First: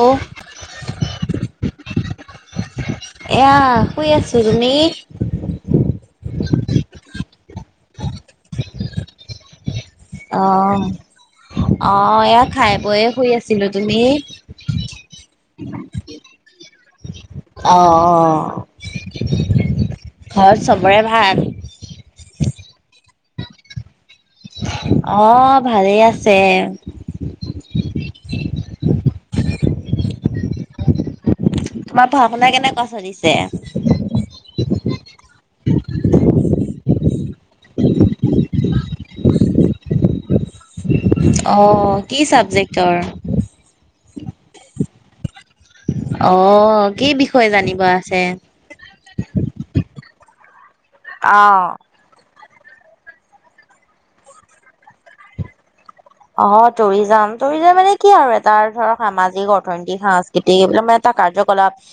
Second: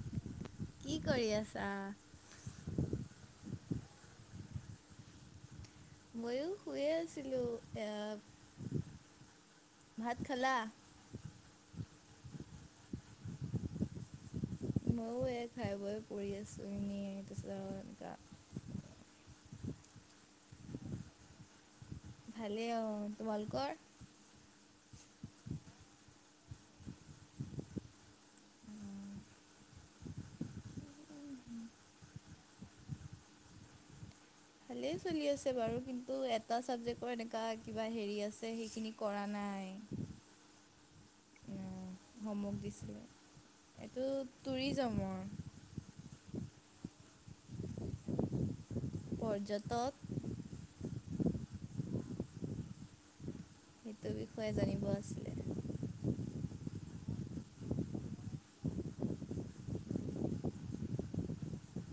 অ', কি কৰি আছা? এইয়া শুই আছো, তুমি? মইও শুইয়ে আছিলোঁ, এ- ভাত অ, খালা? অ এইয়া খাই বৈয়ে শুই আছিলো, তুমি? মইয়ো এই খাই বৈ পৰি আছোঁ এনেই। অ তাৰপিছত এনেকুৱা অ, ঘৰত চবৰে ভাল? ভালে অ, তোমালোকৰ? অ ভালেই আছে। তোমাৰ পঢ়া-শুনা কেনেকুৱা চলিছে? ভালেই চলি আছে বাৰু কিন্তু এটা চাবজেক্টৰ এনেকা কিবা হেৰি আছে সেইখিনি - কৰা নাই। অ', কি উম হোমৱৰ্ক চাবজেক্টৰ? দিছিলে, এইটো টুৰিজমৰ। অ কি বিষয়ে জানিব আছে? পৰ্যটক! অ, সেইটো বিষয়ে জানিব আছিলে। অ টুৰিজম, টুৰিজম মানে কি আৰু এটাৰ ধৰক সামাজিক, অৰ্থনৈতিক, সাংস্কৃ- স্কৃতিক এইবিলাক মানে এটা কাৰ্যকলাপ -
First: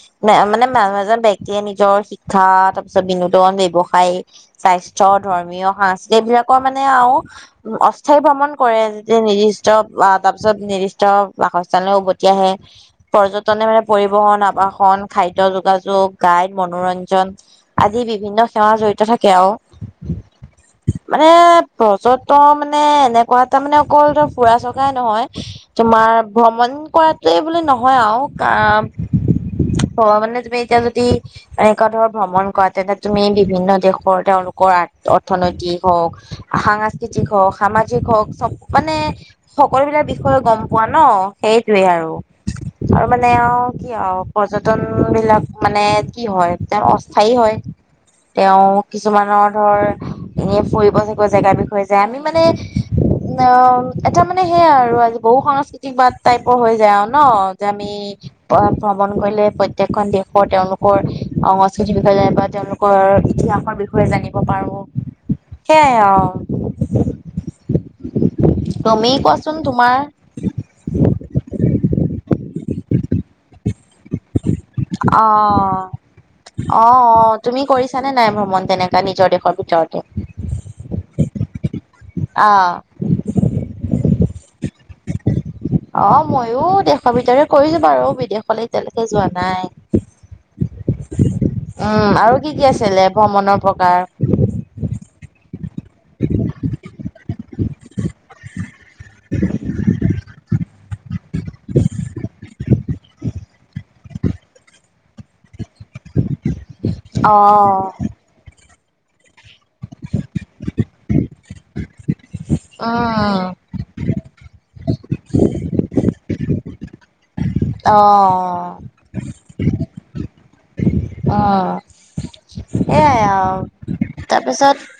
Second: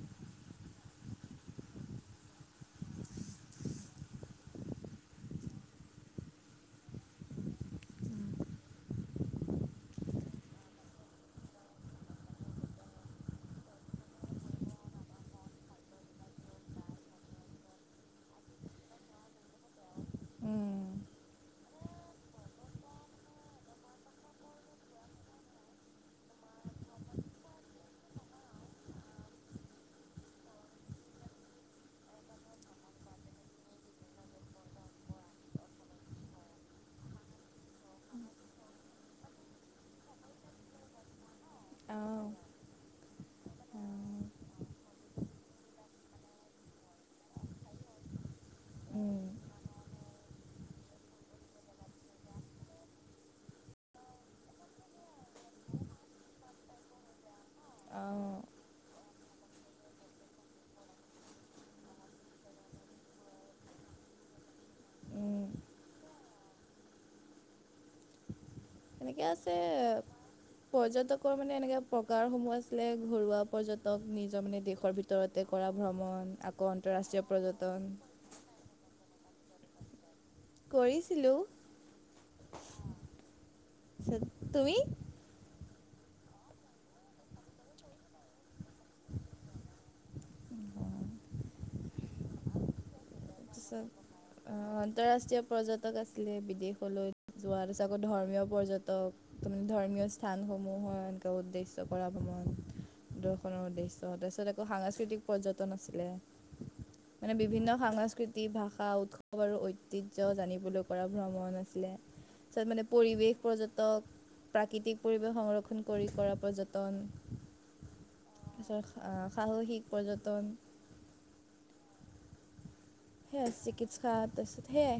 মানে মানুহ এজন ব্যক্তিয়ে নিজৰ শিক্ষা তাৰপিছত বিনোদন, বব্যৱসায়- স্বাস্থ্য, ধৰ্মীয়, সাংস্কৃতিক এই বিলাকৰ মানে আও অস্থায়ী ভ্ৰমণ কৰে। যে নিৰ্দিষ্ট তাৰ পিছত নিৰ্দিষ্ট বাসস্থানলৈ উভতি আহে। পৰ্যটনে মানে পৰিবহন, আৱাসন, খাদ্য, যোগাযোগ গাইড, মনোৰঞ্জন- আদি বিভিন্ন সেৱা জড়িত থাকে আও। উম, মানে পৰ্যটন মানে এনেকুৱা তাৰ মানে অকল ফুৰা চকাই নহয়। তোমাৰ ভ্ৰমণ কৰাটোৱে বোলে নহয় আও। ভবা মানে তুমি এতিয়া যদি- এনেকুৱা ধৰ ভ্ৰমণ কৰা তেন্তে তুমি বিভিন্ন দেশৰ তেওঁলোকৰ আৰ্ট অৰ্থনৈতিক হওক- সাংস্কৃতিক হওক, সামাজিক হওক, চব- মানে সকলো বিলাক বিষয়ে গম পোৱা ন সেইটোৱে আৰু। আৰু মানে আও কি আও পৰ্যটন বিলাক মানে কি হয় তেওঁ অস্থায়ী হয়। তেওঁ কিছুমানৰ ধৰ এনে ফুৰিব চুৰিব চাগৈ জেগাৰ বিষয়ে যায়, আমি মানে- কাৰণ এটা মানে সেইয়াই আৰু আজি বহু সাংস্কৃতিক বাদ টাইপৰ হৈ যায় আৰু ন। যে আমি [unintelligible] ভ্ৰমণ কৰিলে প্ৰত্যেকখন দেশৰ তেওঁলোকৰ সংস্কৃতিৰ বিষয়ে জানিব পাৰি, তেওঁলোকৰ ইতিহাসৰ বিষয়- জানিব পাৰো সেইয়াই আও। [unintelligible] এনেকে আছে। কোৱাচোন তোমাৰ পৰ্যটকৰ মানে এনেকা প্ৰকাৰসমূহ আছিলে ঘৰুৱা পৰ্যটক নিজৰ মানে দেশ- অ, অ আন্তঃৰাষ্ট্ৰীয় অ তুমি পৰ্যটন কৰিছানে নাই ভ্ৰমণ তেনেকে? নিজৰ দেশৰ ভিতৰত। [unintelligible] কৰিছিলো। অ, আহ তাৰ পিছত তুমি? অ মইয়ো দেশৰ ভিতৰে কৰিছো বাৰু বিদেশলে এয়ালৈকে যোৱা নাই উম আৰু কি কি আছিলে তাৰ ভ্ৰমণৰ পিছত প্ৰকাৰ অ আন্তৰাষ্ট্ৰীয় পৰ্যটক আছিলে বিদেশলৈ যোৱা আছে আকৌ ধৰ্মীয় পৰ্যটক তাৰমানে ধৰ্মীয় স্থানসমূহত উদ্দেশ্য কৰা ভ্ৰমণ দৰ্শনৰ উদ্দেশ্য তাৰপিছত আকৌ সাংস্কৃতিক পৰ্যটন আছিলে মানে অ বিভিন্ন সাংস্কৃতিক ভাষা উৎসৱ আৰু অ ঐতিহ্য জানিবলৈ কৰা ভ্ৰমণ আছিলে তাৰছত মানে পৰিৱেশ উম পৰ্যটক প্ৰাকৃতিক পৰিৱেশ সংৰক্ষণ কৰি কৰা পৰ্যটন অঁ অ তাৰপিছত ত সাহসিক পৰ্যটন অ এয়াই সেয়াই আৰু চিকিৎসা তাৰপিছত সেয়াই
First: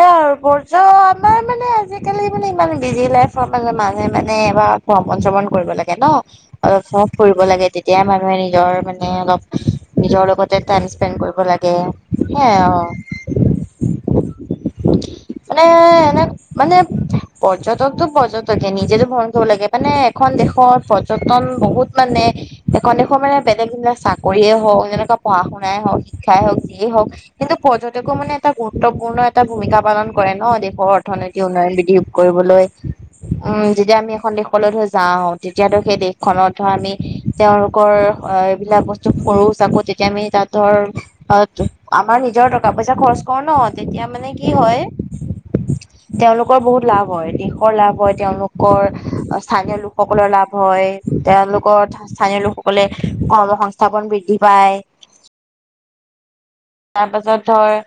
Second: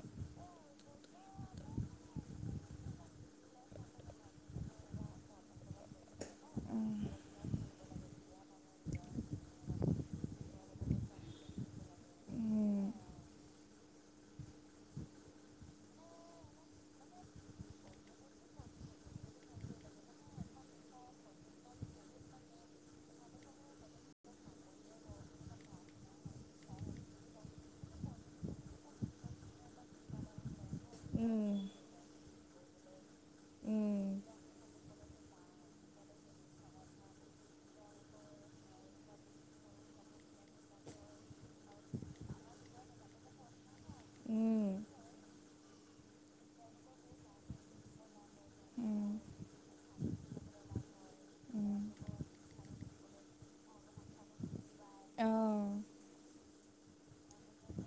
এয়া আৰু বৰ্জ আমাৰ মানে আজিকালি মানে ইমান বিজি লাইফৰ মানে মানুহে মানে এবাৰ ভ্ৰমণ চ্ৰমণ কৰিব লাগে ন [unintelligible] কৰিব লাগে তেতিয়া মানুহে নিজৰ মানে অলপ নিজৰ লগতে টাইম স্পেণ্ড কৰিব লাগে সেয়াই উম, আও [unintelligible] মানে এনে মানে পৰ্যটকতো পৰ্যটকে নিজেতো ভৰণ কৰিব লাগে মানে এখন দেশত পৰ যতন বহুত মানে [unintelligible] মানে বেলেগ বেলে চাকৰিয়ে হওক যেনেকুৱা পঢা শুনাই হওঁক শিক্ষাই হওঁক দিয়ে হওক কিন্তু পৰ্যটকও মানে এটা গুৰুত্বপূৰ্ণ এটা ভূমিকা পালন কৰে ন দেশৰ অৰ্থনৈতি সি উম, উন্নয় [unintelligible] কৰিবলৈ উম যেতিয়া আমি এখন দেশলৈ ধ যাওঁ তেতিয়াতো সেই দেশখনত ধৰ আমি তেওঁলোকৰ এইবিলাক বস্তু সৰু চাকো তেতিয়া আমি তাত ধৰ অ আমাৰ নিজৰ টকা পইচা খৰচ কৰো ন তেতিয়া মানে কি উম, হয় তেওঁলোকৰ বহুত লাভ হয় দেশৰ লাভ হয় তেওঁলোকৰ উম, স্থানীয় লোকসকলৰ লাভ হয় উম, তেওঁলোকৰ স্থানীয় লোকসকলে কৰ্মসস্থাপন বৃদ্ধি পায় অঁ, তাৰ পাছত ধৰ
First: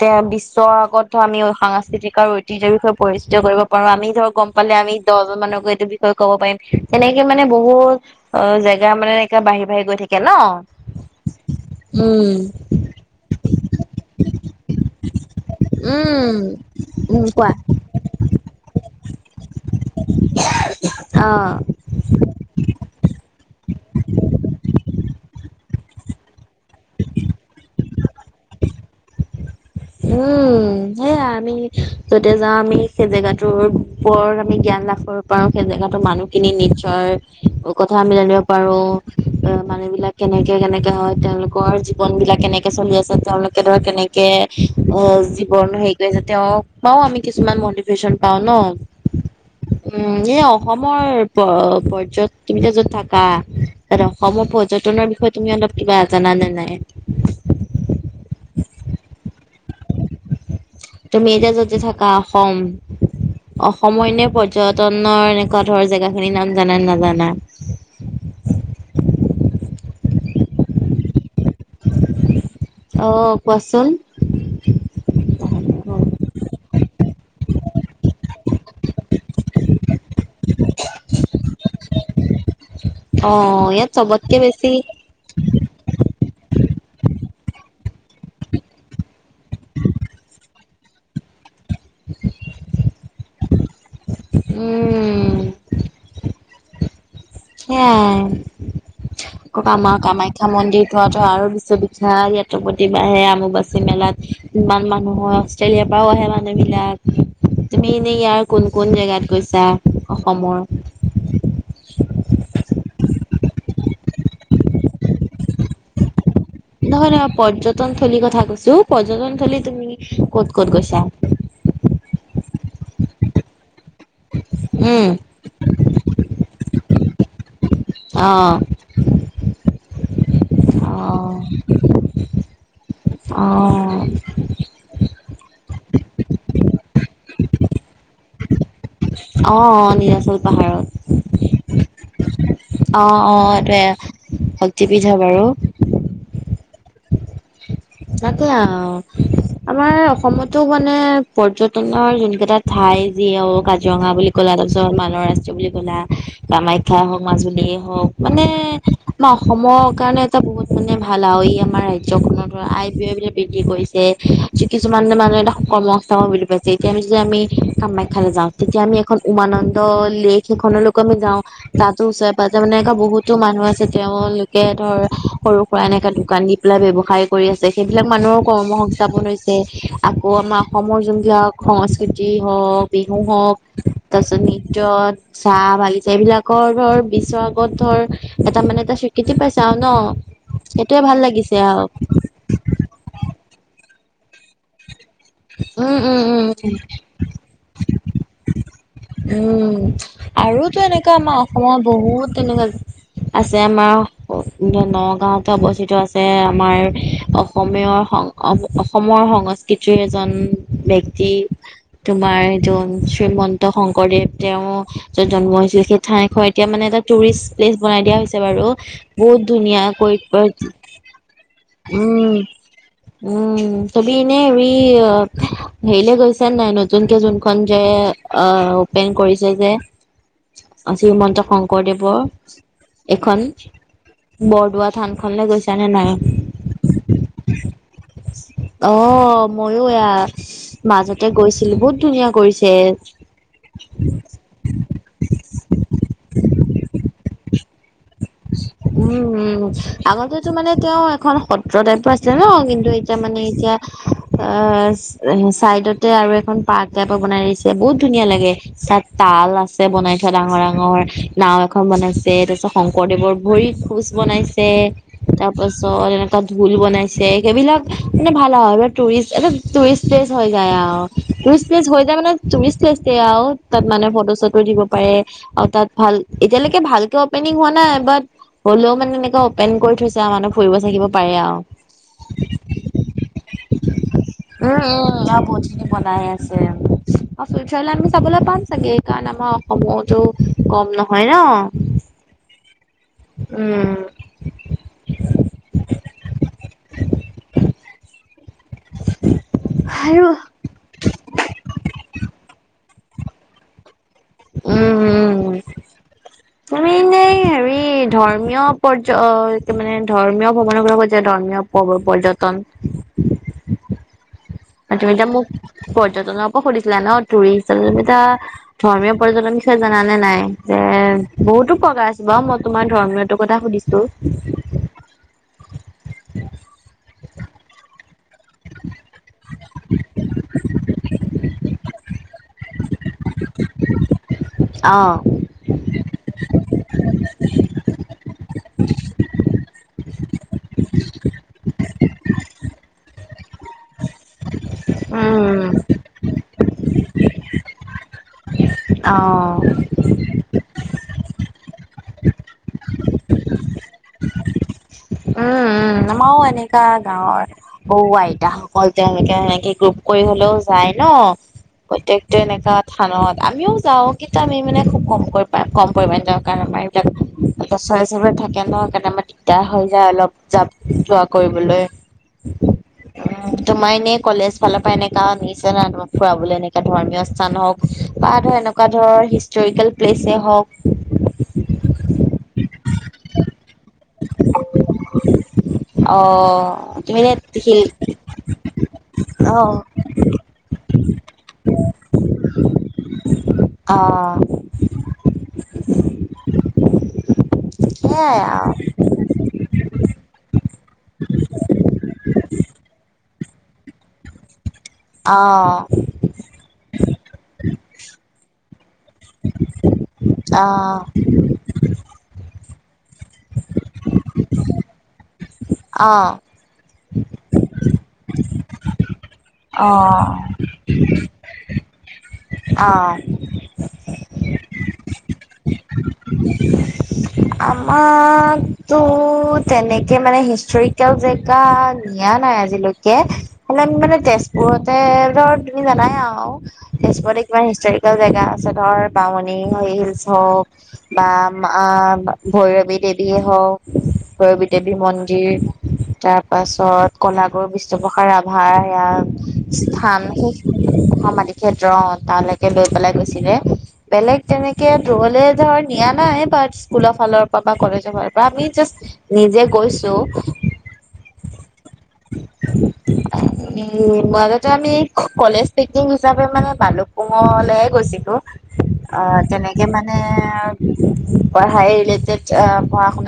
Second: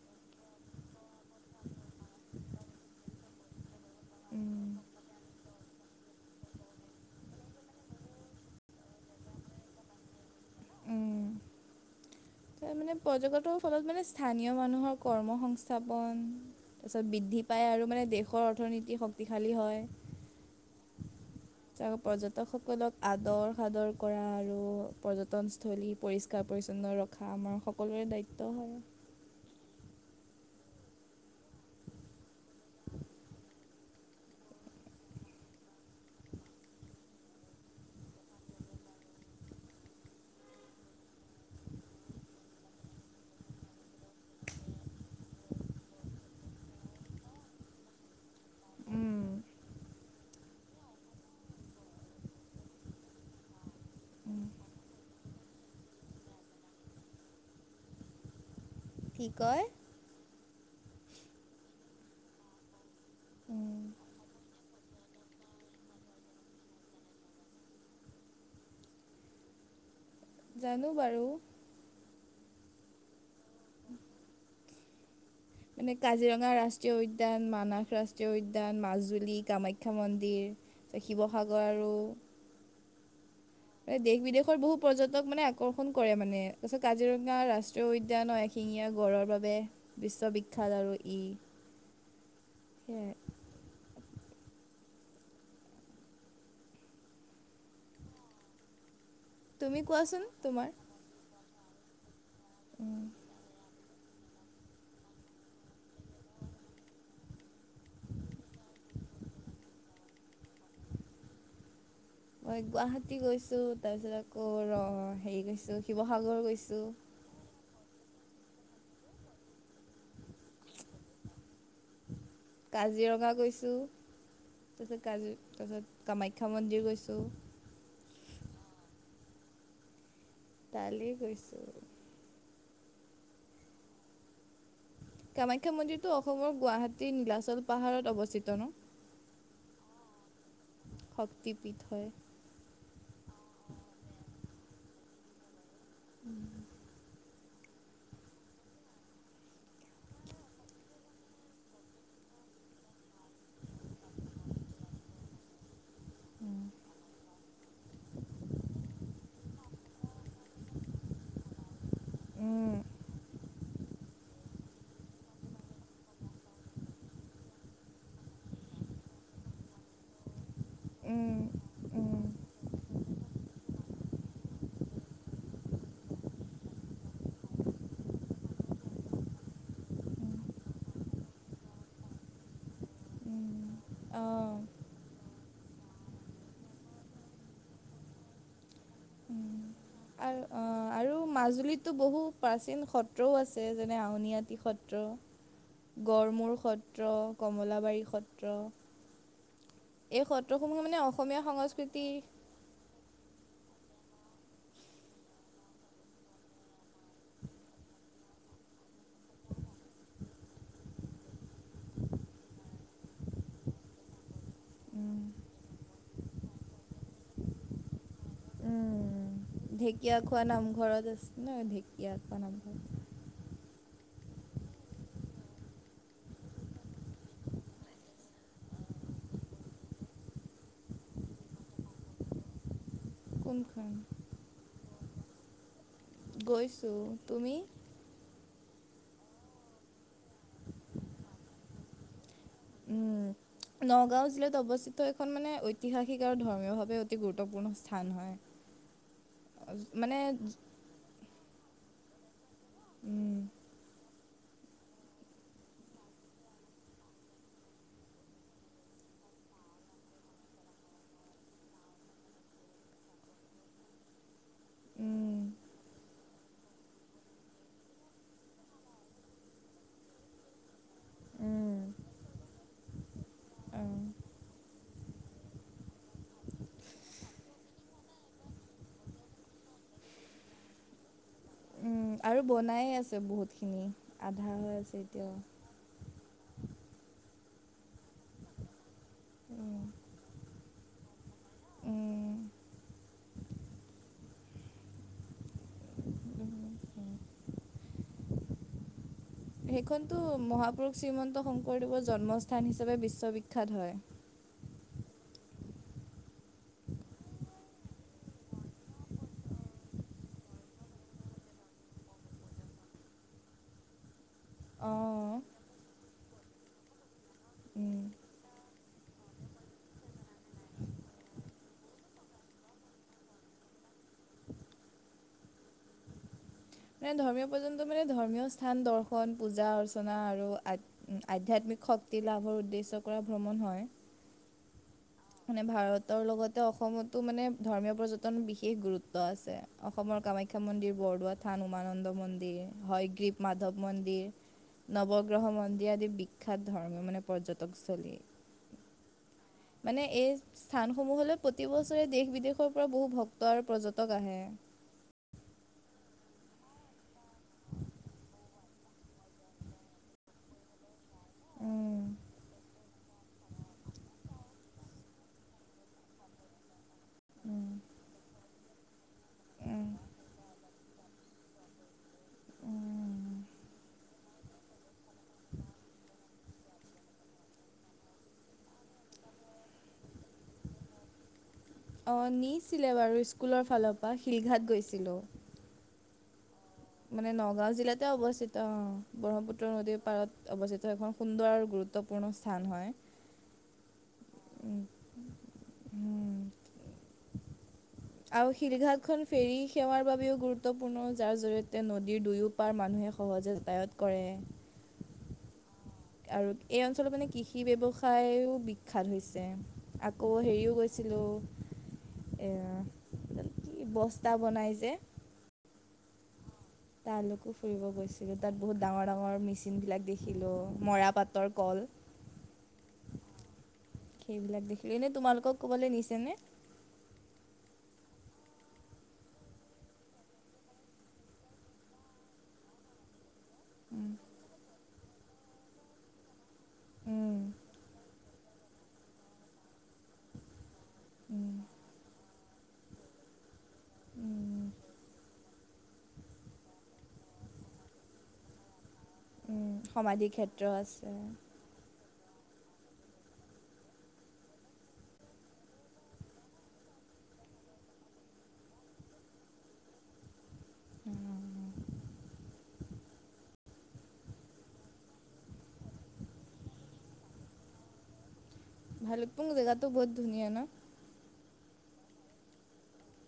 তে বিশ্বৰ আগত আমি সাংস্কৃতিক আৰু ঐতিহ্যৰ বিষয়ে পৰিচিত কৰিব পাৰ আমি ধৰক গম উম, পালে আমি দহজন মানকো এইটো বিষয়ে ক'ব পাৰিম তেনেকে মানে বহুত অ জেগা মানে এনেকা বাঢ়ি বাঢ়ি গৈ থাকে উম। ন উম তাৰ মানে প্ৰজগতৰ ফলত মানে স্থানীয় মানুহৰ কৰ্ম সংংস্থাপন উম তাৰপিছত উম বৃদ্ধি কোৱা পায় আৰু মানে দেশৰ অৰ্থনীতি শক্তিশালী হয় অ ত পৰ্যটকসকলক আদৰ সাদৰ কৰা আৰু পৰ্যটনস্থলী পৰিষ্কাৰ পৰিচ্ছন্ন ৰ খা আমাৰ সকলোৰে দায়িত্ব হয় উম হেয়া আমি যতে যাওঁ আমি সেই জেগাটোৰ ওপৰত আমি জ্ঞান লাভৰ পাৰো সেই জেগাতো মানুহখিনি নিজৰ কথা আমি জানিব পাৰো মানুহ বিলাক কেনেকে কেনেকে হয় তেওঁলোকৰ বন বিলাক কেনেকে চলি আছে তেওঁলোকে ধৰ কেনেকে অ জীৱন হেৰি কৰিছে তেওঁ পাওঁ আমি কিছুমান মটিভেশ্যন পাওঁ ন উম এই অসমৰ প পৰ্যট [unintelligible] যত থকা ত অসমৰ পৰ্যটনৰ বিষয়ে তুমি অলপ কিবা জান নে নাই কি কয় তুমি এতিয়া যতে থাকা অসম অসম হয় নে পৰ্যটনৰ এনেকুৱা ধৰনৰ জেগা খিনি নাম জানা নে নাজানা জানো বাৰু অ কোৱাচোন মানে কাজিৰঙা ৰাষ্ট্ৰীয় উদ্যান মানাস ৰাষ্ট্ৰীয় উদ্যান মাজুলী কামাখ্যা মন্দিৰ ত শিৱসাগৰ আৰু অ ইয়াত দেশ চবতকে বিদেশৰ বেছি বহু পৰ্য সহঁতক মানে আকৰ্ষণ কৰে মানে তাৰপিছত কাজিৰঙা ৰাষ্ট্ৰীয় উদ্যান হয় শিঙীয়াৰ গড়ৰ বাবে বিশ্ববিখ্যাত আৰু ই সেয়াই উম সেইয়াই কবা তুমি মা কোৱাচোন কামাখ্যা মন্দিৰ তোমাৰ এইয়াত টো আৰু বিশ্ববিখ্যাত এইয়াত প্ৰতি মাহে আম্বুবাচী মেলাত ইমান মানুহ হৈ আছে অষ্ট্ৰেলিয়া পৰাও আহে মানুহবিলাক তুমি এনেই ইয়াৰ কোন কোন জেগাত গৈছা অসমৰ মই গুৱাহাটী গৈছোঁ তাৰপিছত আকৌ ৰ হেৰি গৈছোঁ শিৱসাগৰ গৈছোঁ নহয় নহয় পৰ্যটন থলীৰ কথা কৈছো পৰ্যটন থলী তুমি ক'ত ক'ত গৈছা কাজিৰঙা গৈছোঁ তাৰপিছত উম কাজ তাৰপিছত কামাখ্যা মন্দিৰ গৈছোঁ অ তালে গৈছো অ কামাখ্যা মন্দিৰটো অসমৰ গুৱাহাটীৰ নীলাচল পাহাৰত অৱস্থিত ন অ অ নিলাচল পাহাৰত শক্তিপীঠ হয় অ অ এইটোৱে শক্তি পীঠ হয় বাৰু উম তাকে আও আমাৰ অসমতো মানে পৰ্যটনৰ যোন কেইটাত ঠাই যি অ কাজিৰঙা বুলি কলা তাৰপিছত মানৰ ৰাষ্ট্ৰ বুলি কলা উম কামাখ্যা ঠাই হওক মাজুলিয় হওক মানে আমাৰ অসমৰ কাৰণে এটা বহুত মানে ভাল আৰু ই আমাৰ ৰাজ্য আই ব্যয় বিলাক বৃদ্ধি কৰিছে [unintelligible] কিছুমান মানুহ এটা কৰ্মস্থাপন বুলি পাইছে এতিয়া আমি যদি আমি কামাখ্যালে যাওঁ তেতিয়া আমি এখন উমানন্দ লেক এখন লৈকো আমি যাওঁ উম তাতো উম ওচৰে পাজৰে মানে এনেকোৱা বহুতো মানুহ আছে তেওঁলোকে ধৰ সৰু এনেকা দোকান দি পেলাই ব্যৱসায় কৰি আছে সেইবিলাক মানুহৰ কৰ্ম সংস্থাপন হৈছে আকৌ আমাৰ অসমৰ যোন বিলাক সংস্কৃতিয়ে হওক বিহু হওক উম তাৰ পাছত পিছত অঁ নিত্ৰ চাহ বাগিচা এইবিলাকৰ ধৰ বিশ্বৰ আগত ধৰ এটা মানে এটা স্বীকৃতি পাইছা উম। আও ন আৰু অঁ সেইটোয়ে আৰু ভাল লাগিছে আও মাজুলীতো বহু প্ৰাচীন সত্ৰও আছে যেনে আউনীআটি সত্ৰ উম উম গড়মূৰ উম সত্ৰ কমলাবাৰী সত্ৰ উম এই সত্ৰসমূহে আৰুতো মানে এনেকুৱা আমাৰ অসমীয়া অসমত সংস্কৃতি বহুত তেনেকোৱা আছে আমাৰ নগাঁওতে অৱস্থিত আছে আমাৰ অসমীয় অসমৰ সংস্কৃতি এজন ব্যক্তি তোমাৰ এজন শ্ৰীমন্ত শংকৰদেৱ তেওঁ যত জন্ম হৈছিল সেই ঠাই এখন এতিয়া মানে এটা টুৰিষ্ট প্লেচ বনাই দিয়া হৈছিল বাৰু বহুত ধুনীয়া কৈ ঢেকীয়াখোৱা নামঘৰত আছে ন কৈ উম ঢেকীয়াখোৱা নামঘৰত উম তবি নে উই হেৰিলে গৈছে নে নাই নতুনকে যোনখন যে অ পেন কৰিছে যে শ্ৰীমন্ত শংকৰদেৱৰ এখন কোনখন বৰদোৱা থানখনলে গৈছা নে নাই গৈছোঁ তুমি অহ মইয়ো এয়া মাজতে গৈছিলো বহুত ধুনীয়া কৰিছে নগাঁও জিলাত অৱস্থিত এখন মানে ঐতিহাসিক আৰু ধৰ্মীয়ভাৱে অতি গুৰুত্বপূৰ্ণ স্থান হয় উম উম মানে আগতেতো মানে তেওঁ এখন সত্ৰ টাইপৰ আছিলে ন কিন্তু এতিয়া মানে এতিয়া আ চাইডতে আৰু এখন পাৰ্ক টাইপৰ বনাই দিছে বহুত ধুনীয়া লাগে চাত তাল আছে বনাই থোৱা ডাঙৰ ডাঙৰ, নাও এখন বনাইছে তাৰ পাছত শংকৰদেৱৰ ভৰিত খোজ বনাইছে তাৰপাছ পাছত এনেকুৱা ঢোল বনাইছে সেইবিলাক মানে ভাল আও এইবিলাক টুৰিষ্ট এইটো টুৰিষ্ট প্লেচ হৈ যায় আও টুৰিষ্ট প্লেজ হৈ যায় মানে টুৰিষ্ট প্লেজজে আও তাত মানে ফটো চটো দিব পাৰে অ তাত ভাল এতিয়ালৈকে ভালকে অপেনিং হোৱা নাই বাট হ'লেও মানে এনেকে অপেন কৰি থৈছে আও মানুহ ফুৰিব চাকিব পাৰে আও উম ঋ আৰু বনায়ে আছে বহুতখিনি আধা হৈ আছে এতিয়া এ বনাইয়েই আছে অ চোজাৰলেণ্ড আমি চাবলৈ পাম চাগে এই কাৰণ আমাৰ অসমতো কম নহয় ন উম উম হু সেইখনতো আৰু মহাপুৰুষ শ্ৰীমন্ত শংকৰদেৱৰ জন্মস্থান হিচাপে বিশ্ববিখ্যাত হয় উম উম [inaudible] তুমি মানে হেৰি ধৰ্মীয় পৰ্য মানে ধৰ্মীয় ভ্ৰৱনৰ গৰ [unintelligible] কয় যে ধৰ্মীয় প পৰ্যটন তুমি এতিয়া অঁ মোক পৰ্যটনৰ পৰা সুধিছিলা ন টুৰিষ্টু উম। এলবিতা ধৰ্মীয় পৰ্যটনৰ বিষয়ে জানা নে নাই যে বহুতো প্ৰকাৰ আছে বাওঁ মই তোমাৰ ধৰ্মীয়টো কথা সুধিছ ছো মানে ধৰ্মীয় পৰ্যন্ত মানে ধৰ্মীয় স্থান দৰ্শন পূজা অৰ্চনা আৰু আ উম আধ্যাত্মিক শক্তি লাভৰ উদ্দেশ্য কৰা ভ্ৰমণ হয় অ খনে ভাৰতৰ লগতে অসমতো মানে ধৰ্মীয় পৰ্যটনৰ বিশেষ গুৰুত্ব আছে অসমৰ কামাখ্যা মন্দিৰ বৰদোৱাত থান উমানন্দ মন্দিৰ হয়, গ্ৰীপ মাধৱ মন্দিৰ নৱগ্ৰহ উম, মন্দিৰ আদি বিখ্যাত ধৰ্মীয় মানে পৰ্যটকস্থলী অ', উম, মানে এই স্থানসমূহলৈ প্ৰতিবছৰে দেশ বিদেশৰ পৰা বহু ভক্ত আৰু পৰ্যটক আহে উম উম আমাৰো এনেকা গাঁৱৰ সৌ আইতাসকল তেওঁলোকে এনেকে গ্ৰোপ কৰি হলেও যায় ন উম। প্ৰত্যকটোৱা এনেকা থানত আমিও যাওঁ কিন্তু আমি মানে খুব কমকৈ পাওঁ কম পৰিমানে যাওঁ কাৰণ আমাৰ উম চৰে চবৰে থাকে ন সেইকানে দিগদাৰ হয় অলপ জাপ যোৱা কৰিবলৈ উম উম তোমাৰ এনেই কলেজ ফালৰ পৰা এনেকা নিছে নাই তোমাক ফুৰাবলে এনেকা ধৰ্মীয় স্থান হওক বা ধৰ এনেকুৱা ধৰ হিষ্টৰিকেল প্লেছে হওক অঁ নিছিলে বাৰু স্কুলৰ ফালৰ পৰা শিলঘাট গৈছিলোঁ। অঁ। মানে নগাঁও জিলাতে অৱস্থিত অঁ ব্ৰহ্মপুত্ৰ অ', নদীৰ পাৰত অৱস্থিত এখন সুন্দৰ গুৰু ত্বপূৰ্ণ স্থান হয়। অ'। উম উমম সেইয়াই শিলঘাটখন ফেৰী সেৱাৰ বাবেও গুৰুত্বপূৰ্ণ যাৰ জৰিয় তে নদীৰ দুয়ো পাৰ মানুহে সহজে যাতায়াত কৰে। আঁহ। আৰু এই অঞ্চলত মানে কৃষি ব্যৱসায়ো বিখ্যাত হৈছে আকৌ হেৰিও অ', গৈছিলোঁ এ কি বস্তা বনাই যে আঁহ তালৈকো ফুৰিব গৈছিলো তাত বহুত ডাঙৰ ডাঙৰ মেচিন বিলাক দেখিলো মৰা পা তৰ কল আও সেইবিলাক দেখিলো। এনে তোমালোকক ক'বলৈ নিছে নে? আমাক তো তেনেকে মানে হিষ্টৰিকেল জেগা নিয়া নাই আজিলৈকে। উম, মানে তেজপুৰতে ধৰ তুমি জানাই আৰু উম, তেজপুৰতে কিমান হিষ্টৰিকেল জেগা আছে, ধৰ বামনি হিলচ হওক বা উম, মা ভৈৰৱী দেৱীয়ে হওক। উম, ভৈৰৱী দেৱী মন্দিৰ, তাৰ পাছত কলাগুৰু বিষ্ণুপ্ৰসাদ ৰাভাৰ সেয়া উম, স্থান সমাধি ক্ষেত্ৰ আছে সমাধি ক্ষেত্ৰ তালৈকে লৈ পেলাই গৈছিলে। বেলেগ তেনেকে দূৰলে ধৰ নিয়া নাই। বাট স্কুলৰ ফালৰ পৰা বা কলেজৰ ফালৰ পৰা আমি জাষ্ট নিজে গৈছো। অঁ অঁ। উম, মাজতে আমি কলেজ পিকনিক হিচাপে মানে পালোঁ ঙলে গৈছিলো। আহ', ভালুকপুং তেনেকে জেগাটো বহুত মানে ধুনীয়া ন পঢ়াই ৰিলেটেড। আহ', পঢ়া শুনা